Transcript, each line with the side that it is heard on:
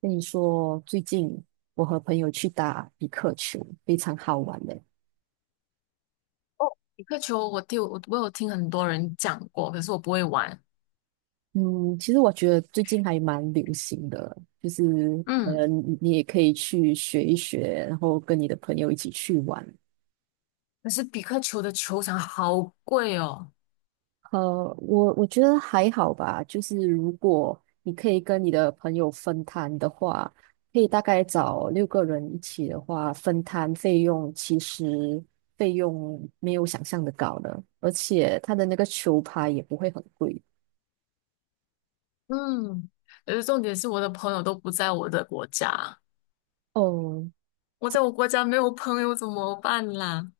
right: 跟你说，最近我和朋友去打匹克球，非常好玩的。
left: 哦，比克球我有听很多人讲过，可是我不会玩。
right: 嗯，其实我觉得最近还蛮流行的，就是可
left: 嗯，
right: 能你也可以去学一学，然后跟你的朋友一起去玩。
left: 可是比克球的球场好贵哦。
right: 我觉得还好吧，就是如果你可以跟你的朋友分摊的话，可以大概找六个人一起的话，分摊费用其实费用没有想象的高了，而且他的那个球拍也不会很贵。
left: 嗯，可是重点是我的朋友都不在我的国家，
right: 哦，
left: 我在我国家没有朋友怎么办啦？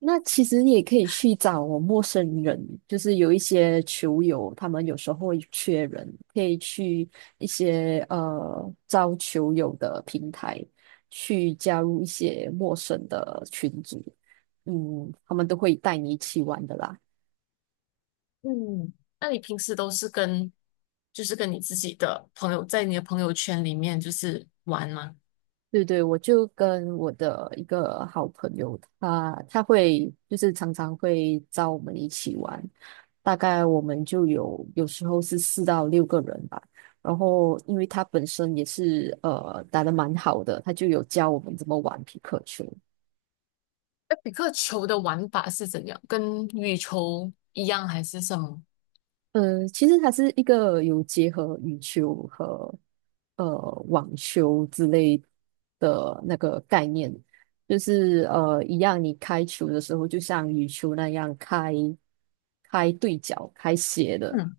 right: 那其实也可以去找陌生人，就是有一些球友，他们有时候会缺人，可以去一些招球友的平台去加入一些陌生的群组，他们都会带你一起玩的啦。
left: 嗯，那你平时都是跟就是跟你自己的朋友在你的朋友圈里面就是玩吗？
right: 对对，我就跟我的一个好朋友，他会就是常常会找我们一起玩，大概我们就有时候是四到六个人吧。然后因为他本身也是打得蛮好的，他就有教我们怎么玩皮克球。
left: 那比克球的玩法是怎样？跟羽球一样还是什么？
right: 其实它是一个有结合羽球和呃网球之类的那个概念，就是一样，你开球的时候就像羽球那样开对角、开斜的，
left: 嗯，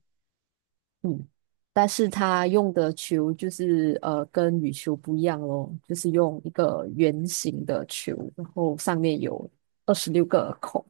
right: 嗯，但是它用的球就是跟羽球不一样咯，就是用一个圆形的球，然后上面有26个孔。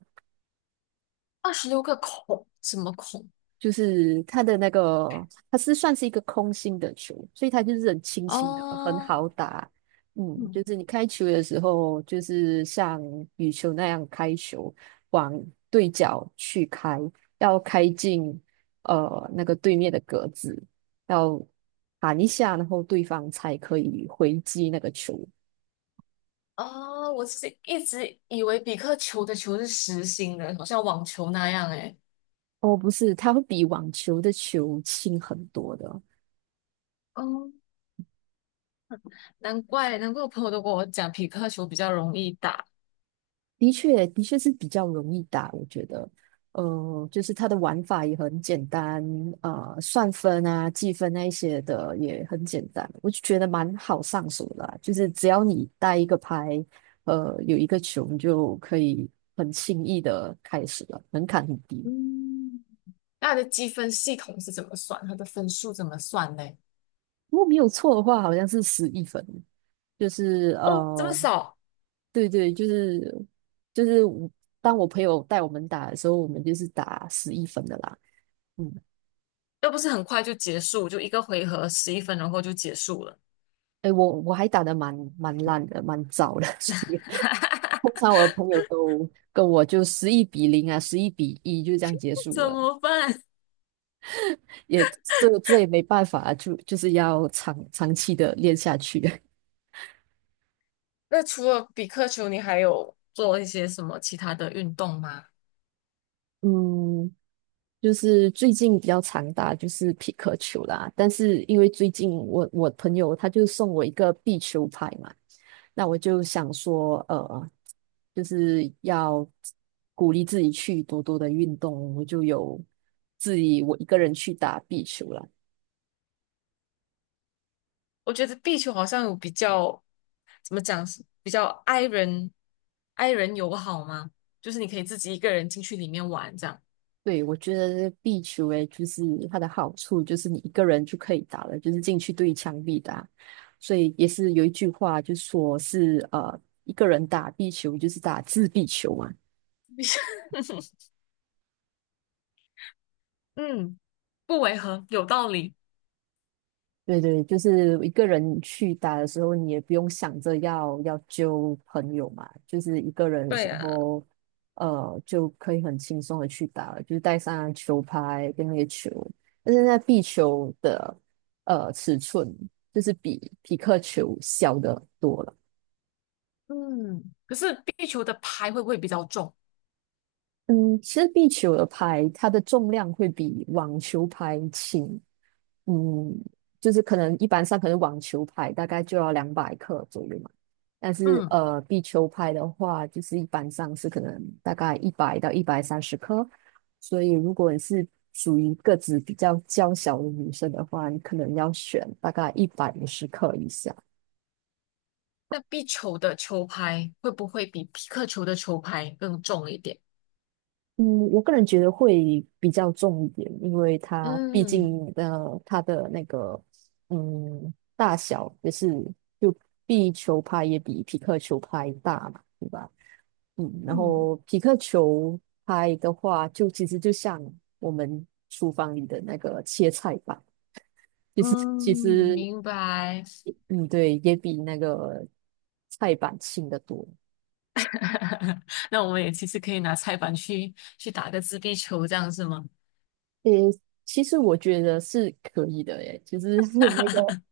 left: 26个孔，什么孔？
right: 就是它的那个，它是算是一个空心的球，所以它就是很轻轻的，很
left: 哦。
right: 好打。
left: 嗯。
right: 就是你开球的时候，就是像羽球那样开球，往对角去开，要开进那个对面的格子，要弹一下，然后对方才可以回击那个球。
left: 哦，我是一直以为比克球的球是实心的，好像网球那样诶。
right: 哦，不是，它会比网球的球轻很多的。
left: 哦，难怪难怪我朋友都跟我讲匹克球比较容易打。
right: 的确，的确是比较容易打，我觉得，就是它的玩法也很简单，算分啊、计分那一些的也很简单，我就觉得蛮好上手的啊就是只要你带一个拍，有一个球，你就可以很轻易的开始了，门槛很低。
left: 嗯，那它的积分系统是怎么算？它的分数怎么算呢？
right: 如果没有错的话，好像是十一分，就是
left: 哦，这么
right: 呃，
left: 少。
right: 对对，就是我，当我朋友带我们打的时候，我们就是打十一分的啦。嗯。
left: 又不是很快就结束，就一个回合11分钟后就结束了。
right: 哎，我还打得蛮烂的，蛮糟的，所以通常 我的朋友都跟我就11-0啊，11-1就这样结束
left: 怎
right: 了，
left: 么办？
right: 也这也没办法啊，就是要长期的练下去。
left: 那除了比克球，你还有做一些什么其他的运动吗？
right: 嗯，就是最近比较常打就是匹克球啦，但是因为最近我朋友他就送我一个壁球拍嘛，那我就想说，就是要鼓励自己去多多的运动，我就有我一个人去打壁球了。
left: 我觉得壁球好像有比较，怎么讲，比较 i 人 i 人友好吗？就是你可以自己一个人进去里面玩这样。
right: 对，我觉得壁球诶，就是它的好处就是你一个人就可以打了，就是进去对墙壁打，所以也是有一句话就说是一个人打壁球就是打自闭球嘛。
left: 嗯，不违和，有道理。
right: 对对，就是一个人去打的时候，你也不用想着要揪朋友嘛，就是一个人的时
left: 对啊。
right: 候，就可以很轻松的去打了，就是带上球拍跟那个球，但是那壁球的尺寸就是比匹克球小的多了。
left: 嗯，可是壁球的拍会不会比较重？
right: 嗯，其实壁球的拍，它的重量会比网球拍轻，嗯，就是可能一般上可能网球拍大概就要200克左右嘛，但是
left: 嗯。
right: 壁球拍的话，就是一般上是可能大概100到130克，所以如果你是属于个子比较娇小的女生的话，你可能要选大概150克以下。
left: 那壁球的球拍会不会比皮克球的球拍更重一点？
right: 嗯，我个人觉得会比较重一点，因为它毕
left: 嗯
right: 竟它的那个大小也是，就壁球拍也比匹克球拍大嘛，对吧？然
left: 嗯
right: 后匹克球拍的话，就其实就像我们厨房里的那个切菜板，就是其
left: 嗯，
right: 实
left: 明白。
right: 嗯对，也比那个菜板轻得多。
left: 那我们也其实可以拿菜板去打个自闭球，这样是吗？
right: 诶，其实我觉得是可以的，诶，就是那个。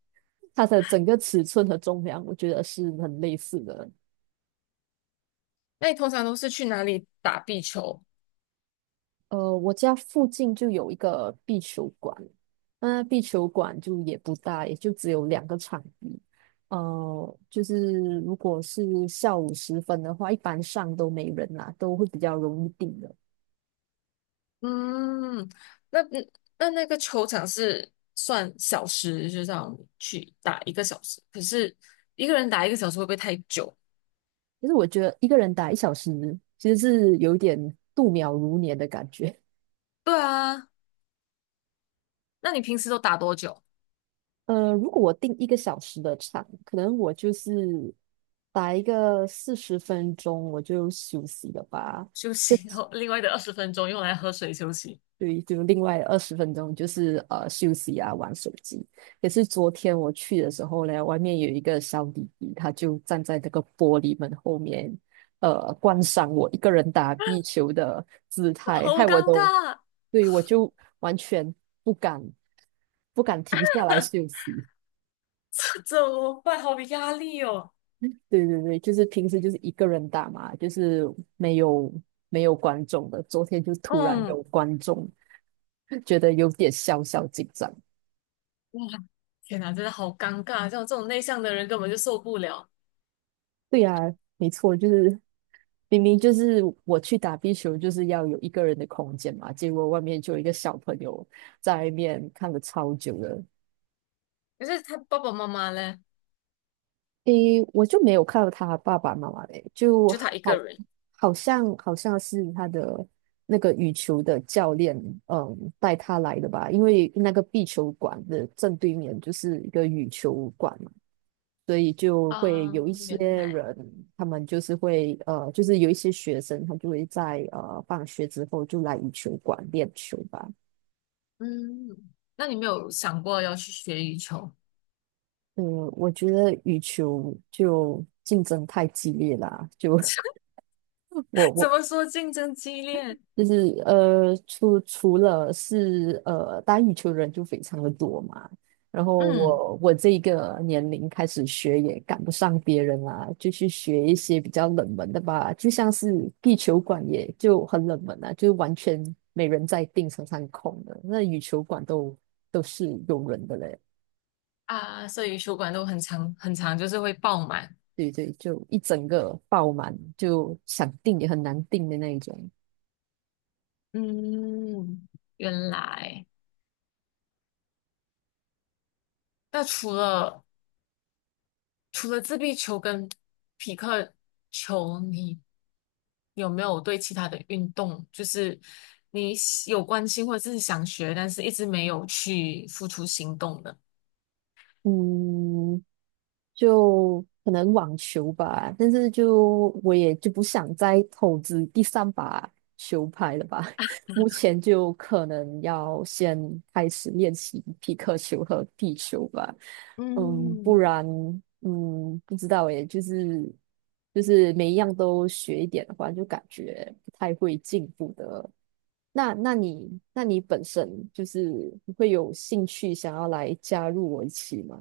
right: 它的整个尺寸和重量，我觉得是很类似的。
left: 那你通常都是去哪里打壁球？
right: 我家附近就有一个壁球馆，那壁球馆就也不大，也就只有两个场地。就是如果是下午时分的话，一般上都没人啦，都会比较容易定的。
left: 嗯，那那个球场是算小时，就这样去打一个小时。可是一个人打一个小时会不会太久？
right: 其实我觉得一个人打一小时，其实是有一点度秒如年的感觉。
left: 对啊，那你平时都打多久？
right: 如果我定一个小时的场，可能我就是打一个40分钟，我就休息了吧。
left: 休
right: 就
left: 息，然后另外的20分钟用来喝水休息。
right: 对，就另外20分钟就是休息啊，玩手机。也是昨天我去的时候呢，外面有一个小弟弟，他就站在那个玻璃门后面，观赏我一个人打壁球的姿态，害
left: 好
right: 我
left: 尴
right: 都，
left: 尬。
right: 对，我就完全不敢不敢停下来休息。
left: 怎么办？好有压力哦。
right: 对对对，就是平时就是一个人打嘛，就是没有没有观众的。昨天就突然
left: 嗯。
right: 有观众，觉得有点小小紧张。
left: 哇，天哪，真的好尴尬，像我这种内向的人根本就受不了。
right: 对呀，没错，就是明明就是我去打壁球，就是要有一个人的空间嘛，结果外面就有一个小朋友在外面看了超久了。
left: 可是他爸爸妈妈呢？
right: 诶，我就没有看到他爸爸妈妈嘞，就
left: 就他一个
right: 好，
left: 人
right: 好像好像是他的那个羽球的教练，带他来的吧，因为那个壁球馆的正对面就是一个羽球馆嘛，所以就会
left: 啊。
right: 有一些
left: 原来。
right: 人，他们就是会就是有一些学生，他就会在放学之后就来羽球馆练球吧。
left: 嗯，那你没有想过要去学羽球？
right: 嗯，我觉得羽球就竞争太激烈啦，就 我
left: 怎
right: 我
left: 么说竞争激烈？
right: 就是除了是打羽球的人就非常的多嘛，然后
left: 嗯。
right: 我这一个年龄开始学也赶不上别人啦、就去学一些比较冷门的吧，就像是地球馆也就很冷门啊，就完全没人在订，常上空的。那羽球馆都是有人的嘞，
left: 啊，所以羽球馆都很长很长，就是会爆满。
right: 对对，就一整个爆满，就想订也很难订的那一种。
left: 嗯，原来。那除了自闭球跟匹克球，你有没有对其他的运动，就是你喜有关心或者是想学，但是一直没有去付出行动的？
right: 嗯，就可能网球吧，但是就我也就不想再投资第三把球拍了吧。目前就可能要先开始练习皮克球和地球吧，嗯，不
left: 嗯，
right: 然嗯不知道诶，就是每一样都学一点的话，就感觉不太会进步的。那你本身就是会有兴趣想要来加入我一起吗？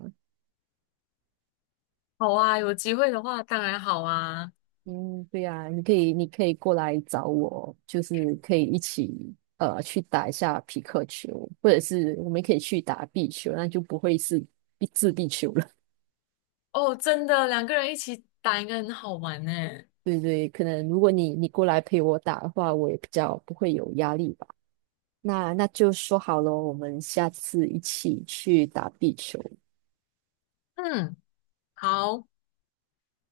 left: 好啊，有机会的话当然好啊。
right: 嗯，对呀、你可以过来找我，就是可以一起去打一下匹克球，或者是我们可以去打壁球，那就不会是壁球了。
left: 哦，真的，2个人一起打应该很好玩呢。
right: 对对，可能如果你过来陪我打的话，我也比较不会有压力吧。那就说好了，我们下次一起去打壁球。
left: 嗯，好。